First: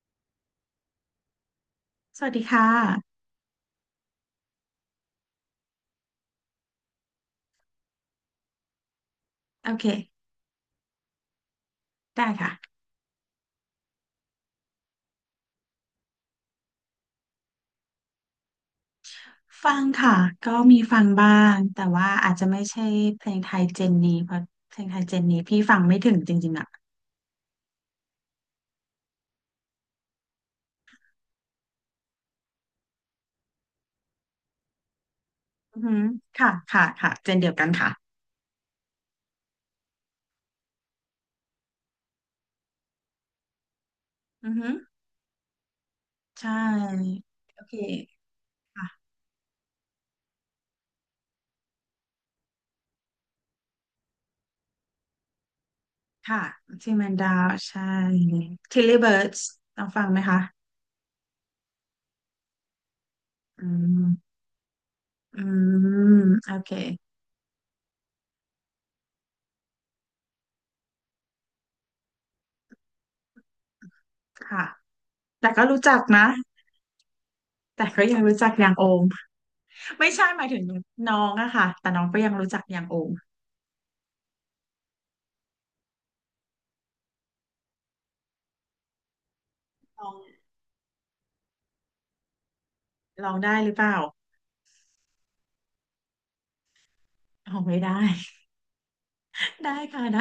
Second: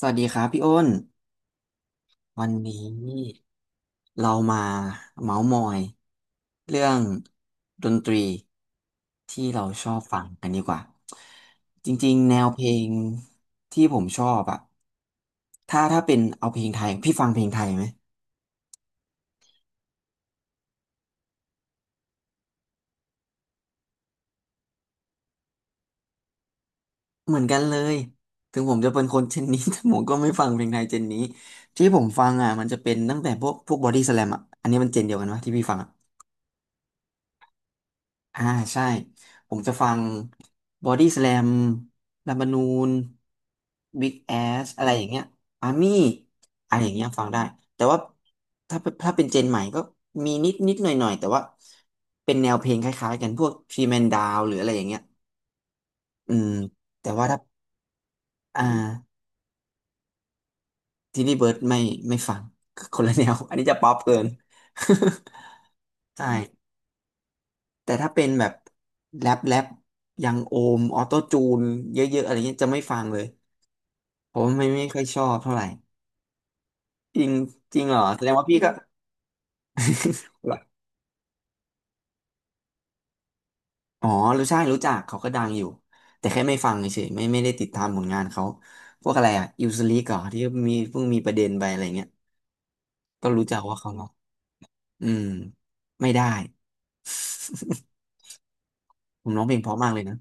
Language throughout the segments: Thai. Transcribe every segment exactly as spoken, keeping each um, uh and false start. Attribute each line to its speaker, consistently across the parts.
Speaker 1: สวัสดีครับพี่อ้น
Speaker 2: สวัสดี
Speaker 1: วัน
Speaker 2: ค
Speaker 1: นี
Speaker 2: ่ะ
Speaker 1: ้เรามาเมาส์มอยเรื่องดนตรีที่เรา
Speaker 2: โอ
Speaker 1: ช
Speaker 2: เค
Speaker 1: อบฟังกันดีกว่าจริง
Speaker 2: ได้
Speaker 1: ๆแนว
Speaker 2: ค่ะ
Speaker 1: เพลงที่ผมชอบอะถ้าถ้าเป็นเอาเพลงไทยพี่ฟังเพลงไทยไหม
Speaker 2: ฟังค่ะก็มีฟังบ้างแต่ว่าอาจจะไม่ใช่เพลงไทยเจนนี้เพราะเพลงไทยเจนนี้พี่ฟังไม่ถึงจริงๆอ่ะ
Speaker 1: เหมือนกันเลยถึงผมจะเป็นคนเจนนี้ แต่ผมก็ไม่ฟังเพลงไทยเจนนี้ที่ผมฟังอ่ะมันจะเป็นตั้งแต่พวกพวกบอดี้สแลมอ่ะอันนี้มันเจนเดียวกันวะที่พี่ฟัง
Speaker 2: อือ
Speaker 1: อะ
Speaker 2: หือค่ะค่ะค่ะเจนเดียวกันค่ะ
Speaker 1: อ่าใช่ผมจะฟังบอดี้ส a ลมลัมบานูนบิ๊กแอ
Speaker 2: อือหื
Speaker 1: ส
Speaker 2: อ
Speaker 1: อะไรอย่างเงี้ยอาร์มี่
Speaker 2: ใช
Speaker 1: อะไรอย่างเงี้ย
Speaker 2: ่
Speaker 1: ฟังได้
Speaker 2: โอเค
Speaker 1: แต่ว่าถ้า
Speaker 2: ค่ะ
Speaker 1: ถ้าเป็นเจนใหม่ก็มีนิดนิดหน่อยหน่อยแต่ว่าเป็นแนวเพลงคล้ายๆกันพวกทรีแมนดาวหรืออะไรอย่างเงี้ยอื
Speaker 2: ค่ะ
Speaker 1: ม
Speaker 2: ทีแม
Speaker 1: แต่
Speaker 2: น
Speaker 1: ว่า
Speaker 2: ดา
Speaker 1: ถ้า
Speaker 2: วใช่
Speaker 1: อ่า
Speaker 2: ทิลลี่เบิร์ดส์ลองฟังไหมคะ
Speaker 1: ทีนี่เบิร์ดไม่ไม่ฟังคนละแนว อัน
Speaker 2: อื
Speaker 1: นี้จะป๊อปเกิน
Speaker 2: มอื ม
Speaker 1: ใช่
Speaker 2: โอเค
Speaker 1: แต่ถ้าเป็นแบบแรปแรปยังโอมออโต้จูนเยอะๆอะไรเงี้ยจะไม่ฟังเลย ผม
Speaker 2: ค่ะ
Speaker 1: ไม่ไม่ค่อยชอบ
Speaker 2: แต่
Speaker 1: เท่าไห
Speaker 2: ก็
Speaker 1: ร่
Speaker 2: รู้จักนะ
Speaker 1: จริงจริ
Speaker 2: แต่
Speaker 1: งเหร
Speaker 2: ก็
Speaker 1: อ
Speaker 2: ยั
Speaker 1: แส
Speaker 2: ง
Speaker 1: ดง
Speaker 2: รู้
Speaker 1: ว่า
Speaker 2: จัก
Speaker 1: พี่
Speaker 2: อ
Speaker 1: ก็
Speaker 2: ย่างโอมไม่ใช่ห มาย
Speaker 1: เห
Speaker 2: ถึง
Speaker 1: ร
Speaker 2: น้องอะค่ะแต่น้องก็ยังรู้จักอย่างโอม
Speaker 1: ออ๋อรู้ใช่รู้จักเขาก็ดังอยู่แต่แค่ไม่ฟังเฉยๆไม่ไม่ได้ติดตามผลงานเขาพวกอะไรอ่ะอิวสลี
Speaker 2: ล
Speaker 1: ก
Speaker 2: อ
Speaker 1: เหร
Speaker 2: ง
Speaker 1: อที่มีเพิ่งมีประเด็นไปอะไรเงี้ยก็
Speaker 2: ลอง
Speaker 1: รู้
Speaker 2: ได้
Speaker 1: จัก
Speaker 2: หรื
Speaker 1: ว่า
Speaker 2: อเป
Speaker 1: เขา
Speaker 2: ล่า
Speaker 1: เนาะอืมไม่ได้
Speaker 2: ลองไม่ได้
Speaker 1: ผมร้องเพลง เพ
Speaker 2: ได้
Speaker 1: ราะมากเล
Speaker 2: ค่ะ
Speaker 1: ยนะ
Speaker 2: ได้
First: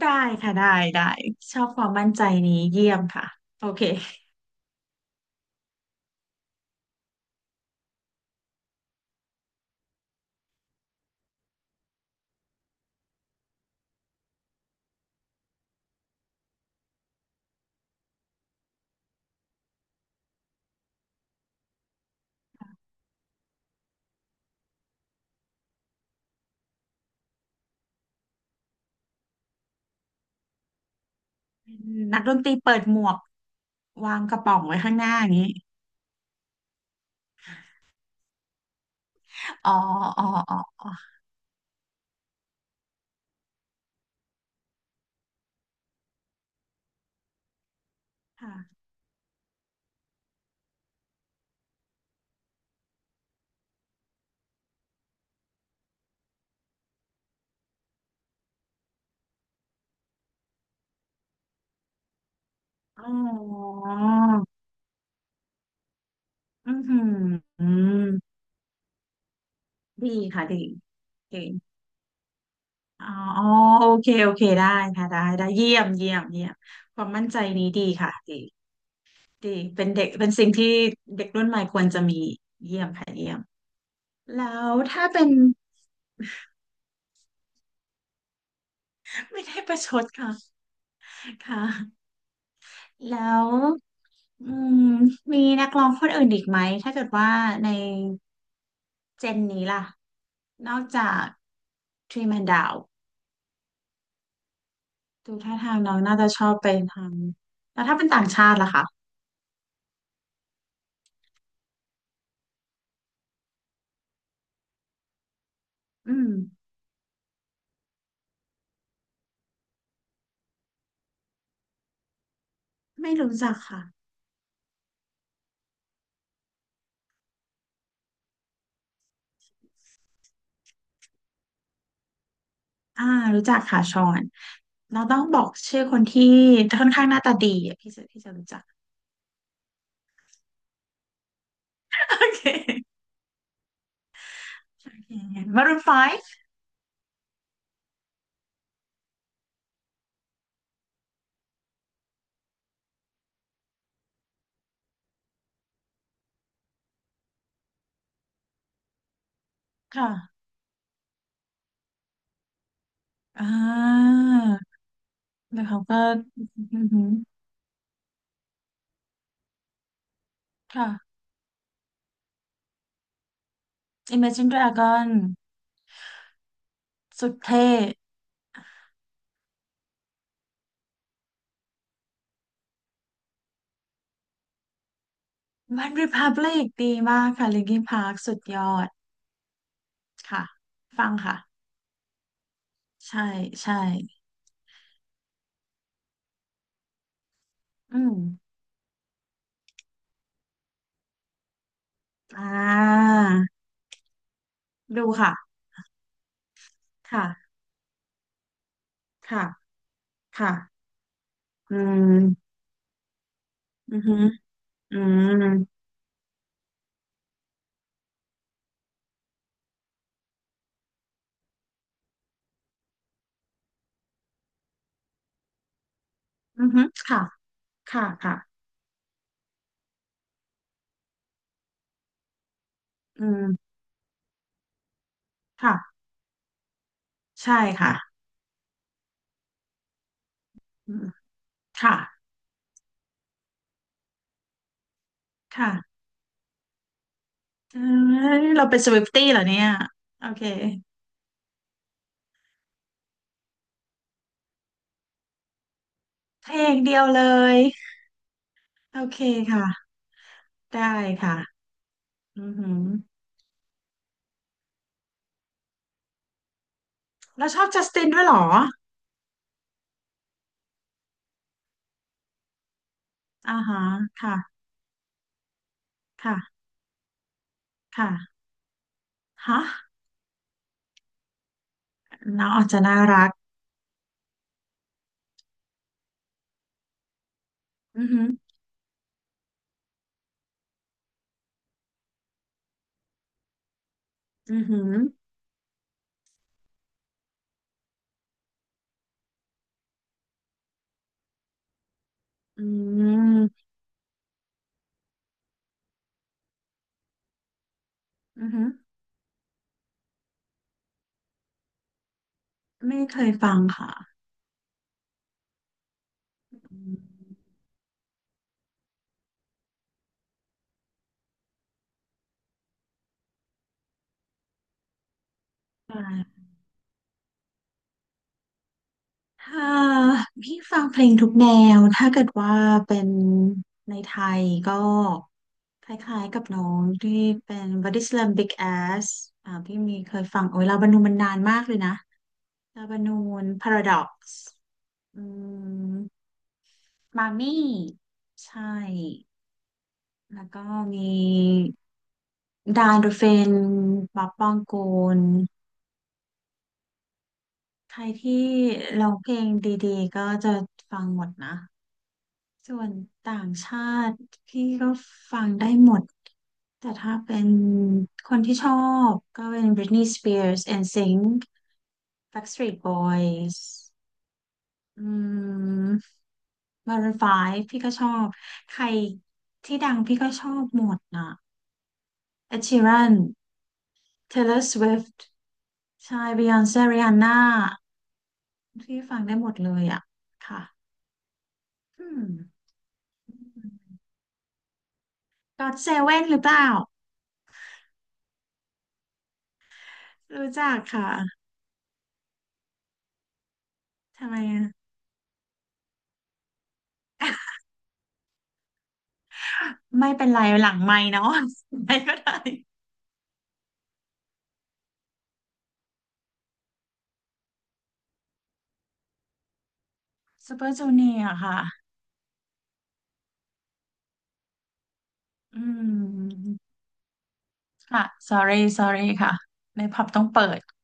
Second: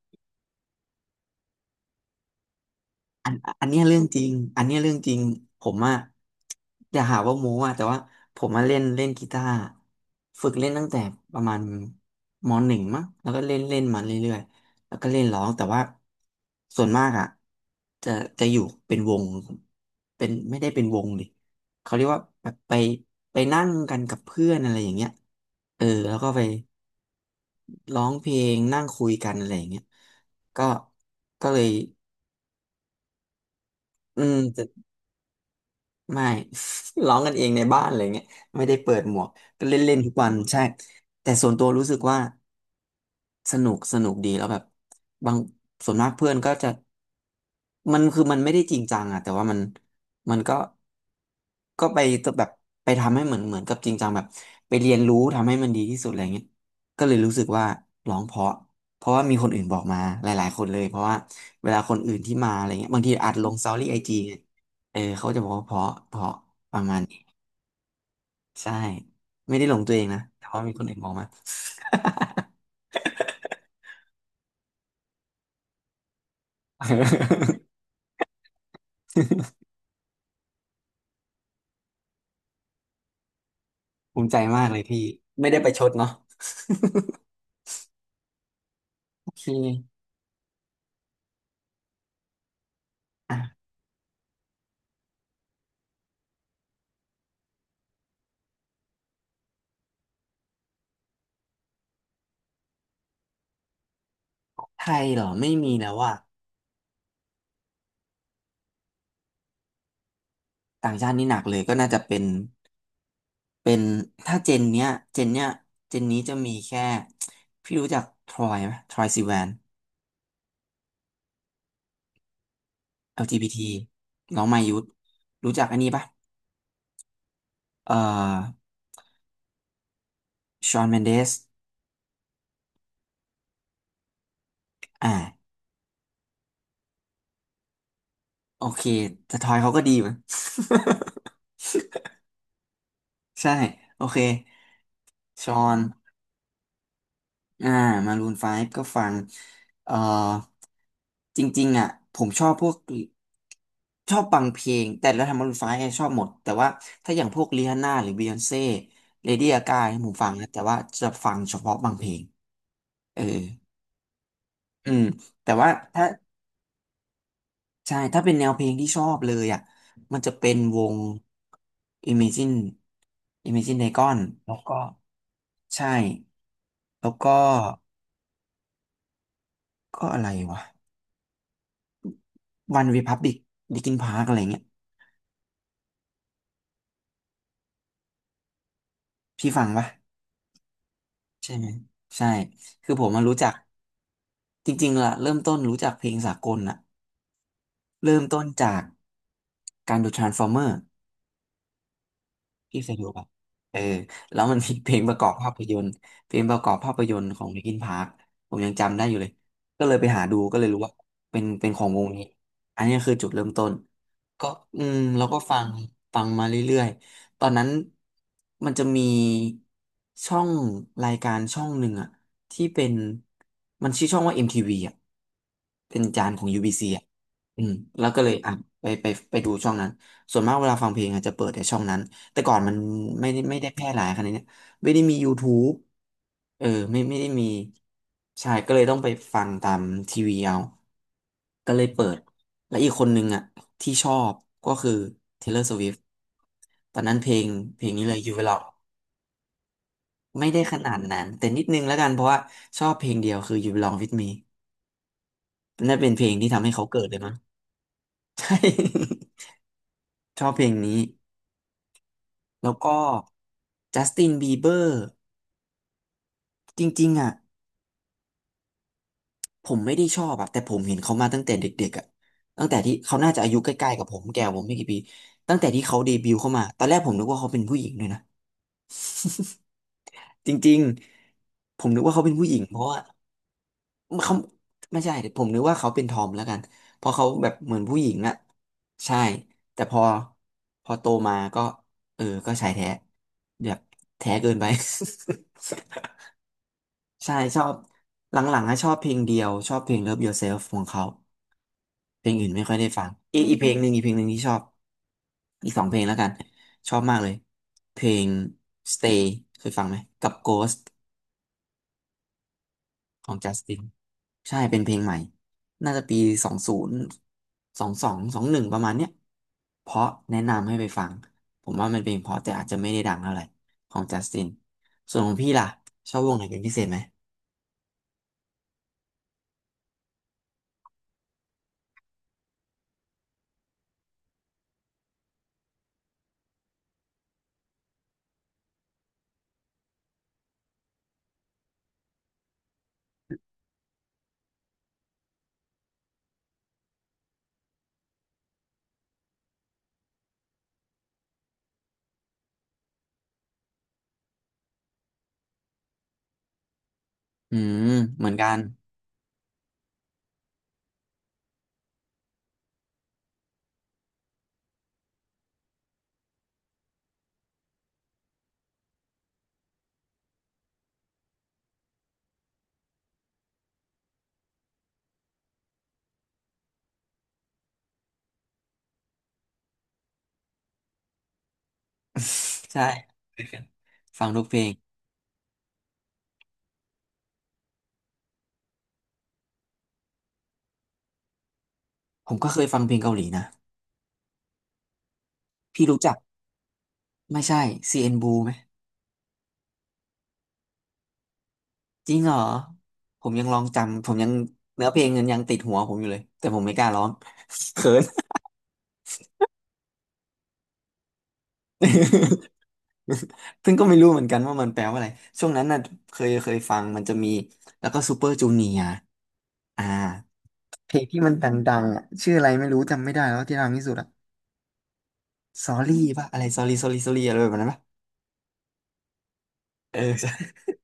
Speaker 2: ได้ค่ะได้ได้ ชอบความมั่นใจนี้เยี่ยมค่ะ
Speaker 1: อัน
Speaker 2: โอ
Speaker 1: อันเนี้
Speaker 2: เค
Speaker 1: ยเรื่องจริงอันเนี้ยเรื่องจริงผมอะอย่าหาว่าโม้อะแต่ว่าผมมาเล่นเล่นกีตาร์ฝึกเล่นตั้งแต่ประมาณมหนึ่งมั้งแล้วก็เล่นเล่นมาเรื่อยๆแล้วก็เล่นร้องแต่ว่าส่วนมากอะจะจะอยู่เป็นวงเป็นไม่ได้เป็นวงดิเขาเรียกว่าแบบไปไปนั่งกันกับเพื่อนอะไรอย่างเงี้ยเออแล้วก็ไปร้องเพลงนั่งคุยกันอะไรอย่างเงี้ยก็ก็เลย
Speaker 2: นักดนตรีเปิดหมวกวา
Speaker 1: อื
Speaker 2: งก
Speaker 1: ม
Speaker 2: ระป๋องไว้ข้างหน้าอย่างนี้
Speaker 1: ไม่ ร้องกันเองในบ้านอะไรเงี้ยไม่ได้เปิดหมวกก็
Speaker 2: อ๋อ
Speaker 1: เล่นเล่นทุก
Speaker 2: อ๋อ
Speaker 1: วัน
Speaker 2: อ๋อ
Speaker 1: ใช่
Speaker 2: อ๋อ
Speaker 1: แต่ส่วนตัวรู้สึกว่า สนุกสนุกดีแล้วแบบบางส่วนมากเพื่อนก็จะมันคือมันไม่
Speaker 2: ค่ะ
Speaker 1: ได้จริงจังอะแต่ว่ามันมันก็ก็ไปแบบไปทำให้เหมือนเหมือนกับจริงจังแบบไปเรียนรู้ทำให้มันดีที่สุดอะไรเงี้ยก็เลยรู้สึกว่าร้องเพราะเพราะว่ามีคนอื่นบอกมาหลายๆคนเลยเพราะว่าเวลาคนอื่นที่มาอะไรเงี้ยบา
Speaker 2: อ๋
Speaker 1: งทีอัดลงสตอ
Speaker 2: อ
Speaker 1: รี่ไอจีเออเขาจะบอกว่าเพราะเพราะ
Speaker 2: อื
Speaker 1: ป
Speaker 2: อ
Speaker 1: ระมา
Speaker 2: หื
Speaker 1: ณ
Speaker 2: อ
Speaker 1: นี้
Speaker 2: อืม
Speaker 1: ใช่ไม่ได้ลงตัวเอง
Speaker 2: ดี
Speaker 1: นะ
Speaker 2: ค่ะ
Speaker 1: แต่
Speaker 2: ดี
Speaker 1: ว่ามีคนอื่นบอกมา
Speaker 2: ดีอ๋ออ๋อโอเคโอเค ได้ค่ะได้ได้เยี่ยมเยี่ยมเยี่ยม ความมั่นใจนี้ ดีค่ะดีดีเป็นเด็กเป็นสิ่งที่เด็กรุ่นใหม่ควรจะมีเยี่ยมค่ะเยี่ยม
Speaker 1: ภูมิใจ
Speaker 2: แล้
Speaker 1: มาก
Speaker 2: ว
Speaker 1: เลยพี่
Speaker 2: ถ้าเป็น
Speaker 1: ไม่ได้ไปชดเนาะ โอ
Speaker 2: ไม่
Speaker 1: เค
Speaker 2: ได้ประชดค่ะค่ะแล้
Speaker 1: อ่ะ
Speaker 2: วอืมมีนักร้องคนอื่นอีกไหมถ้าเกิดว่าในเจนนี้ล่ะนอกจากทรีแมนดาว
Speaker 1: ไทยเหรอ
Speaker 2: ดู
Speaker 1: ไม่
Speaker 2: ท่า
Speaker 1: มี
Speaker 2: ทาง
Speaker 1: แล้
Speaker 2: น้
Speaker 1: ว
Speaker 2: อง
Speaker 1: ว่ะ
Speaker 2: น่าจะชอบไปทางแล้วถ้าเป็นต่างชาติล่ะคะ
Speaker 1: ต่างชาตินี่หนักเลยก็น่าจะเป็นเป็นถ้าเจนเนี้ยเจนเนี้ยเจน
Speaker 2: อื
Speaker 1: นี้
Speaker 2: ม
Speaker 1: จะมีแค่พี่รู้จักทรอยไหมทรอยซิแวน
Speaker 2: ไม่รู้จัก
Speaker 1: แอล จี บี ที
Speaker 2: ค่ะ
Speaker 1: น้องมายุทธรู้จักอันนี้ปะเอ่อชอนเมนเดส
Speaker 2: อ่ารู้จักค่ะชอนเราต้องบอ
Speaker 1: อ่า
Speaker 2: กชื่อคนที่ค่อนข้างหน้าตาดีอะพี่จะพี่จะรู้จั
Speaker 1: โอ
Speaker 2: ก
Speaker 1: เคแต่ทรอยเขาก็ดีมั้ย
Speaker 2: โอเค
Speaker 1: ใช่โอเค
Speaker 2: โอเค
Speaker 1: ชอ
Speaker 2: มารู
Speaker 1: น
Speaker 2: นไฟว์
Speaker 1: อ่ามารูนไฟฟ์ก็ฟังเอ่อจริงๆอ่ะผมชอบพวกชอบฟังเพลงแต่แล้วทำมารูนไฟฟ์ชอบหมดแต่ว่าถ้าอย่างพวกริฮานน่าหรือบียอนเซ่เลดี้กาผมฟัง
Speaker 2: ค่ะ
Speaker 1: นะแต่ว่าจะฟังเฉพาะบางเพลงเออ
Speaker 2: อ่า
Speaker 1: อืมแต่
Speaker 2: แล้ว
Speaker 1: ว่า
Speaker 2: เขาก็
Speaker 1: ถ้า
Speaker 2: อือหือ
Speaker 1: ใช่ถ้าเป็นแนวเพลงที่ชอบเลยอ่ะมันจะเป็นว
Speaker 2: ค่ะ
Speaker 1: ง Imagine Imagine Dragon
Speaker 2: Imagine
Speaker 1: แล้วก็
Speaker 2: Dragon
Speaker 1: ใช่แล้ว
Speaker 2: สุ
Speaker 1: ก็
Speaker 2: ดเท่
Speaker 1: ก็อะไรวะ One Republic Linkin Park อะไรเงี้ย
Speaker 2: One Republic ดีมากค่ะ Linkin Park สุดยอด
Speaker 1: พี่ฟังปะ
Speaker 2: ค่ะฟังค่ะ
Speaker 1: ใช่ไหมใช่คือผม
Speaker 2: ใช่
Speaker 1: มารู้จัก
Speaker 2: ใช่
Speaker 1: จริงๆล่ะเริ่มต้นรู้จักเพลงสากลน่ะ
Speaker 2: อืม
Speaker 1: เริ่มต้นจากการดู Transformer
Speaker 2: อ่
Speaker 1: พี่เคยดู
Speaker 2: า
Speaker 1: ป่ะเออแล้วมันมีเพลง
Speaker 2: ดู
Speaker 1: ประกอ
Speaker 2: ค่ะ
Speaker 1: บภาพยนตร์เพลงประกอบภาพยนต
Speaker 2: ค่ะ
Speaker 1: ร์ของลิ n กินพาร์คผมยังจำได้อยู่เลย
Speaker 2: ค่ะ
Speaker 1: ก็เลยไปหาดู
Speaker 2: ค่ะ
Speaker 1: ก็เลยรู้ว่าเป็นเป็น
Speaker 2: อื
Speaker 1: ของวงนี้
Speaker 2: ม
Speaker 1: อันนี้คือจุดเริ่มต้น
Speaker 2: อือหือ
Speaker 1: ก็อื
Speaker 2: อื
Speaker 1: มแล้วก็
Speaker 2: ม
Speaker 1: ฟังฟังมาเรื่อยๆ ตอนนั้นมันจะมีช่องรายการช่องหนึ่งอะที่เป็นมันชื่อช่องว่า เอ็ม ที วี อมทีวีอะเป็นจานของ
Speaker 2: อือหื
Speaker 1: ยู บี ซี
Speaker 2: อ
Speaker 1: อะ
Speaker 2: ค่ะ
Speaker 1: อืมแล้
Speaker 2: ค่ะ
Speaker 1: วก็เลย
Speaker 2: ค่ะ
Speaker 1: อ่ะไปไปไปดูช่องนั้น ส่วนมากเวลาฟังเพลงอาจจะเปิดในช่องนั้น แต่ก่อนมัน
Speaker 2: อื
Speaker 1: ไม่ได้ไม่ได้
Speaker 2: ม
Speaker 1: แพร่หลายขนาดเนี้ยไม่ได้มี YouTube
Speaker 2: ค่ะ
Speaker 1: เออไม่ไม่ได้มี
Speaker 2: ใช่ค่ะ
Speaker 1: ใช่ก็เลยต้องไปฟังตามทีวีเอา
Speaker 2: อืม
Speaker 1: ก็เลย
Speaker 2: ค่ะ
Speaker 1: เปิด และอีกคนนึงอ่ะที่ชอบก็คือ Taylor
Speaker 2: ค่ะ
Speaker 1: Swift ตอนนั้นเพลง
Speaker 2: เอ้
Speaker 1: เพลงนี้เลย You
Speaker 2: ย
Speaker 1: Belong
Speaker 2: เราเป็นสวิฟตี้เหรอเนี่ยโอเค
Speaker 1: ไม่ได้ขนาดนั้นแต่นิดนึงแล้วกันเพราะว่าชอบเพลงเดียวคือ You Belong With Me นั่นเป็นเพลง
Speaker 2: เพ
Speaker 1: ที่
Speaker 2: ล
Speaker 1: ทำให้
Speaker 2: ง
Speaker 1: เขา
Speaker 2: เดี
Speaker 1: เกิ
Speaker 2: ยว
Speaker 1: ดเลย
Speaker 2: เล
Speaker 1: มั้ง
Speaker 2: ย
Speaker 1: ใช่
Speaker 2: โอเคค่ะ
Speaker 1: ชอบเพลง
Speaker 2: ได้
Speaker 1: นี้
Speaker 2: ค่ะอือ
Speaker 1: แล้
Speaker 2: หื
Speaker 1: ว
Speaker 2: อ
Speaker 1: ก็ Justin Bieber จริงๆอ่ะ
Speaker 2: แล้วชอบจัสตินด้วยเหรอ
Speaker 1: ผมไม่ได้ชอบอ่ะแต่ผมเห็นเขามาตั้งแต่เด็กๆอ่ะตั้งแต่ที่เขาน่าจะอา
Speaker 2: อ่า
Speaker 1: ยุใก
Speaker 2: ฮะ
Speaker 1: ล้ๆกับผมแก่กว่า
Speaker 2: ค่ะ
Speaker 1: ผมไม่กี่ปีตั้งแต่ที่เขาเดบิวต์เข้า
Speaker 2: ค่ะ
Speaker 1: มาตอนแรกผมนึกว่าเขาเป็นผู้หญิงด้วยนะ
Speaker 2: ค่ะฮะ
Speaker 1: จริงๆผมนึกว่าเขาเป็น
Speaker 2: น้
Speaker 1: ผู้
Speaker 2: อง
Speaker 1: หญิง
Speaker 2: อาจ
Speaker 1: เพ
Speaker 2: จะ
Speaker 1: ราะ
Speaker 2: น่า
Speaker 1: ว่า
Speaker 2: รัก
Speaker 1: เขาไม่ใช่ผมนึกว่าเขาเป็นทอมแล้วกันเพราะเขาแบบเหมือนผู้
Speaker 2: อื
Speaker 1: ห
Speaker 2: อ
Speaker 1: ญิง
Speaker 2: หือ
Speaker 1: อ่ะใช่แต่พอพอโตมาก็เออก็ชายแท้แบบแท้เกิ
Speaker 2: อื
Speaker 1: น
Speaker 2: อ
Speaker 1: ไป
Speaker 2: หือ
Speaker 1: ใช่ชอบหลังๆอะชอบเพลงเดียวชอบเพลง Love Yourself ของเขา เพลงอื่นไม่
Speaker 2: อื
Speaker 1: ค่อยได้ฟังอีกอีกเพ
Speaker 2: ม
Speaker 1: ลงหนึ่งอีกเพลงหนึ่งที่ชอบอีกสองเพลงแล้วกันชอบมากเลยเพลง
Speaker 2: อือหือ
Speaker 1: Stay เคยฟังไหมกับ Ghost
Speaker 2: ไม่เค
Speaker 1: ข
Speaker 2: ย
Speaker 1: อง
Speaker 2: ฟัง
Speaker 1: Justin
Speaker 2: ค่ะ
Speaker 1: ใช่เป็นเพลงใหม่น่าจะปีสองศู
Speaker 2: อื
Speaker 1: นย์
Speaker 2: ม
Speaker 1: สองสองสองหนึ่งประมาณเนี้ยเพราะแนะนำให้ไปฟังผมว่ามันเป็นเพราะแต่อาจจะไม่ได้ดังเท่าไหร่ของ Justin ส่วนของพี่ล่ะชอบวง
Speaker 2: ค่ะ
Speaker 1: ไหนเป็นพิเศษไหม
Speaker 2: ถ้าพี่ฟังเพลงทุกแนว ถ้าเกิดว่าเป็นในไทยก็คล้ายๆกับน้องที่เป็น Body Slam Big Ass อ่าพี่มีเคยฟังโอ้ยลาบานูนมันนานมากเลยนะลาบานูน Paradox อืมมามี่ใช่แล้วก็มีดานดูเฟนป๊อปปองกูล
Speaker 1: อืม
Speaker 2: ใคร
Speaker 1: เหมือ
Speaker 2: ที่
Speaker 1: นกัน
Speaker 2: ร้องเพลงดีๆก็จะฟังหมดนะส่วนต่างชาติพี่ก็ฟังได้หมดแต่ถ้าเป็นคนที่ชอบก็เป็น Britney Spears เอ็นซิงค์ Backstreet Boys อืม Maroon ไฟว์พี่ก็ชอบใครที่ดังพี่ก็ชอบหมดน่ะ Ed Sheeran
Speaker 1: ใช่ ฟังทุกเพล
Speaker 2: Taylor
Speaker 1: ง
Speaker 2: Swift ใช่ Beyonce Rihanna พี่ฟังได้หมดเลยอ่ะค่ะอืม
Speaker 1: ผมก็เคยฟังเพลงเกาหลีนะ
Speaker 2: ก็อ o
Speaker 1: พี่
Speaker 2: เซ
Speaker 1: รู้
Speaker 2: เว
Speaker 1: จัก
Speaker 2: e นหรือเปล่า
Speaker 1: ไม่ใช่ ซี เอ็น Blue ไหม
Speaker 2: รู้จักค่ะ
Speaker 1: จริงเหรอผมยังลองจำผมยั
Speaker 2: ทำ
Speaker 1: ง
Speaker 2: ไมอะ
Speaker 1: เนื้อเพลงัยังติดหัวผมอยู่เลยแต่ผมไม่กล้าร้อง เขิน
Speaker 2: ไม่เป็นไรหลังไมค์เนาะ ไม่ก็ได้
Speaker 1: ซึ่งก็ไม่รู้เหมือนกันว่ามันแปลว่าอะไรช่วงนั้นน่ะเคยเคยฟังมันจะมีแล้วก็ซูเปอร์จูเนียร์อ่า
Speaker 2: Super
Speaker 1: เพลงที่
Speaker 2: Junior
Speaker 1: มันด
Speaker 2: ค่ะ
Speaker 1: ังๆอ่ะชื่ออะไรไม่รู้จำไม่ได้แล้วที่ดังที่สุดอ่ะ
Speaker 2: อื
Speaker 1: Sorry ป่ะอะไร
Speaker 2: ม
Speaker 1: Sorry Sorry Sorry อะไรแบบนั้นป่ะ
Speaker 2: ค่ะ sorry sorry ค่ะใน
Speaker 1: เออ
Speaker 2: ผับ ต้อง
Speaker 1: ใช่
Speaker 2: เปิด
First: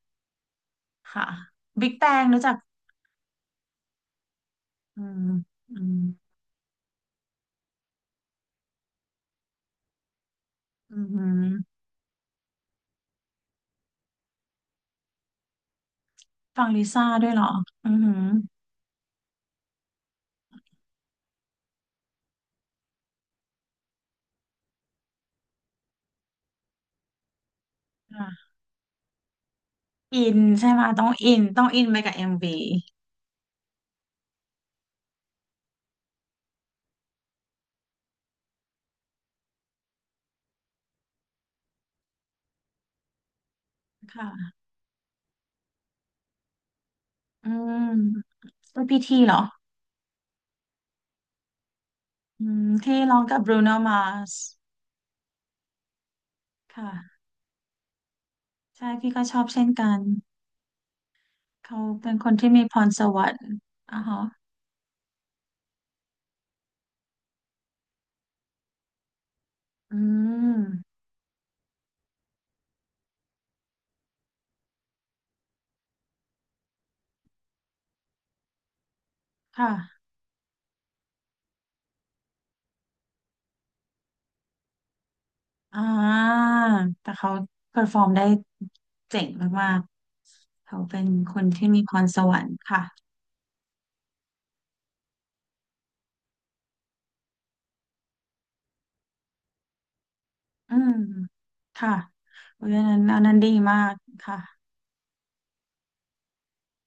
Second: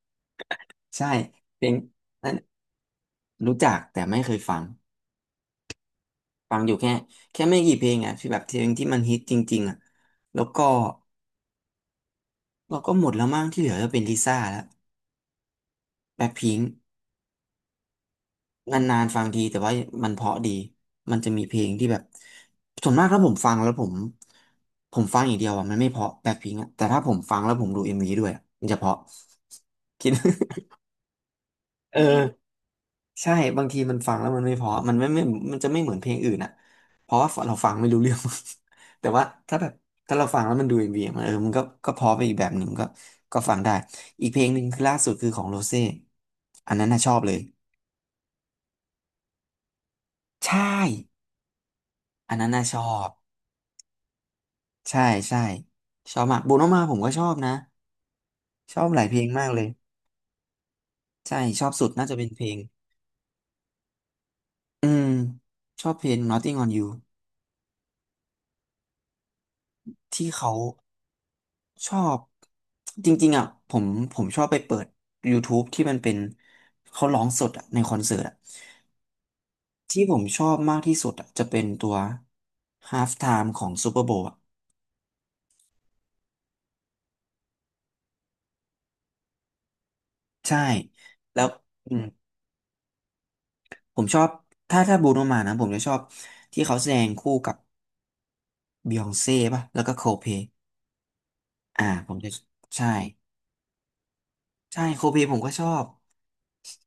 Speaker 1: ใช่
Speaker 2: ค่ะ
Speaker 1: เพลง
Speaker 2: Big Bang
Speaker 1: นั้น
Speaker 2: รู้จัก
Speaker 1: รู้จักแต่ไม่เคยฟัง
Speaker 2: อืมอืม
Speaker 1: ฟังอยู่แค่แค่ไม่กี่เพลงอ่ะที่แบบเพลงที่มันฮิตจริงๆอ่ะแล้วก็
Speaker 2: อืม
Speaker 1: เราก็หมดแล้วมั้งที่เหลือจะเป็นลิซ่าแล้วแบ็คพิง
Speaker 2: ฟั
Speaker 1: ค์
Speaker 2: งลิซ่าด้วยเหรออือหือ
Speaker 1: นานๆฟังทีแต่ว่ามันเพราะดีมันจะมีเพลงที่แบบส่วนมากถ้าผมฟังแล้วผมผมฟังอย่างเดียวอ่ะมันไม่เพราะแบ็คพิงค์อ่ะแต่ถ้าผมฟังแล้วผมดูเอ็มวีด้วยอะ
Speaker 2: ค่ะ
Speaker 1: มันจะเพราะ คิด
Speaker 2: อินใช่ไหมต้องอินต้องอิน
Speaker 1: เอ
Speaker 2: ไป
Speaker 1: อ
Speaker 2: กับเอ็มวี
Speaker 1: ใช่บางทีมันฟังแล้วมันไม่เพอมันไม่ไม่มันจะไม่เหมือนเพลงอื่นอ่ะเพราะว่าเราฟังไม่รู้เรื่อง แต่ว่าถ้าแบบถ้าเราฟังแล้วมันดูเอ็มวีมันเออมันก็ก็เพอไปอีกแบบหนึ่งก็ก็ฟังได้อีกเพลง
Speaker 2: ค่ะ
Speaker 1: หนึ่งคือล่าสุดคือของโรเซ่อันนั้นน่ะชอบเลย
Speaker 2: อืมก็พีทีเหรอ
Speaker 1: ใช่อัน
Speaker 2: อื
Speaker 1: นั้นน่ะ
Speaker 2: ม
Speaker 1: ชอ
Speaker 2: ที่
Speaker 1: บ
Speaker 2: ร้องกับบรูโนมาส
Speaker 1: ใช่ใช่ชอบมากโบโนมาผมก็ช
Speaker 2: ค่ะ
Speaker 1: อบนะชอบ
Speaker 2: ใช่
Speaker 1: หลาย
Speaker 2: พี่
Speaker 1: เพล
Speaker 2: ก็
Speaker 1: ง
Speaker 2: ชอ
Speaker 1: มา
Speaker 2: บ
Speaker 1: กเล
Speaker 2: เช่
Speaker 1: ย
Speaker 2: นกัน
Speaker 1: ใช่ชอบ
Speaker 2: เขา
Speaker 1: สุดน่า
Speaker 2: เป็
Speaker 1: จะ
Speaker 2: น
Speaker 1: เป็
Speaker 2: ค
Speaker 1: น
Speaker 2: น
Speaker 1: เพล
Speaker 2: ที่
Speaker 1: ง
Speaker 2: มีพรสวรรค์อ่ะฮะ
Speaker 1: อืมชอบเพลง Nothing on You
Speaker 2: อื
Speaker 1: ที่เขา
Speaker 2: ม
Speaker 1: ชอบจริงๆอ่ะผมผมชอบไปเปิด YouTube ที่มันเป็นเขาร้องสดอ่ะในคอนเสิร์ตอ่ะที่
Speaker 2: ค่ะ
Speaker 1: ผมชอบมากที่สุดอ่ะจะเป็นตัว Half Time ของ Super Bowl อ่ะ
Speaker 2: อ่าแต่เขาเ e อร์ฟอร์มได้เจ๋งมาก
Speaker 1: ใช่
Speaker 2: ๆเขาเป็นค
Speaker 1: แล้
Speaker 2: น
Speaker 1: ว
Speaker 2: ที่มี
Speaker 1: อื
Speaker 2: พ
Speaker 1: ม
Speaker 2: รสวรรค์ค่ะ
Speaker 1: ผมชอบถ้าถ้าบรูโนมานะผมจะชอบที่เขาแสดงคู่กับบิยองเซ่ป่ะแล้วก็โคลด์เพลย์
Speaker 2: อืม
Speaker 1: อ่า
Speaker 2: ค่ะ
Speaker 1: ผมจะ
Speaker 2: เพรานั้
Speaker 1: ใช่
Speaker 2: นอันนั้นดีมากค่ะ
Speaker 1: ใช่โคลด์เพลย์ผมก็ชอบ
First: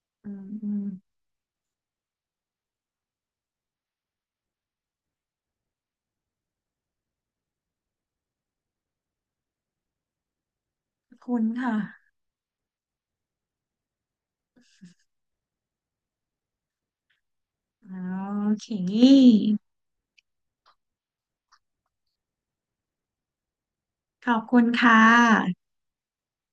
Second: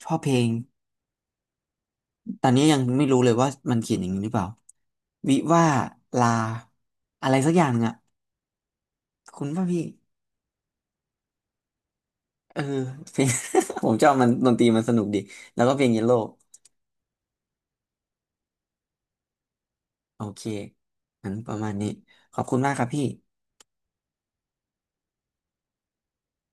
Speaker 1: ชอบเพ
Speaker 2: อื
Speaker 1: ล
Speaker 2: ม
Speaker 1: ง
Speaker 2: อืม
Speaker 1: ตอนนี้ยังไม่รู้เลยว่ามันเขียนอย่างนี้หรือเปล่าวิว่าลาอะไรสักอย่างหนึ่งอะ คุณป่ะพี่
Speaker 2: ขอบคุณค่ะ
Speaker 1: เออ เพลง ผมชอบมันดนตรีมันสนุกดีแล้วก็เพลงเยลโล่
Speaker 2: อ๋อโอเค
Speaker 1: โอเคงั้นประมาณนี้ขอบคุณมากครับพี่
Speaker 2: ขอบคุณค่ะ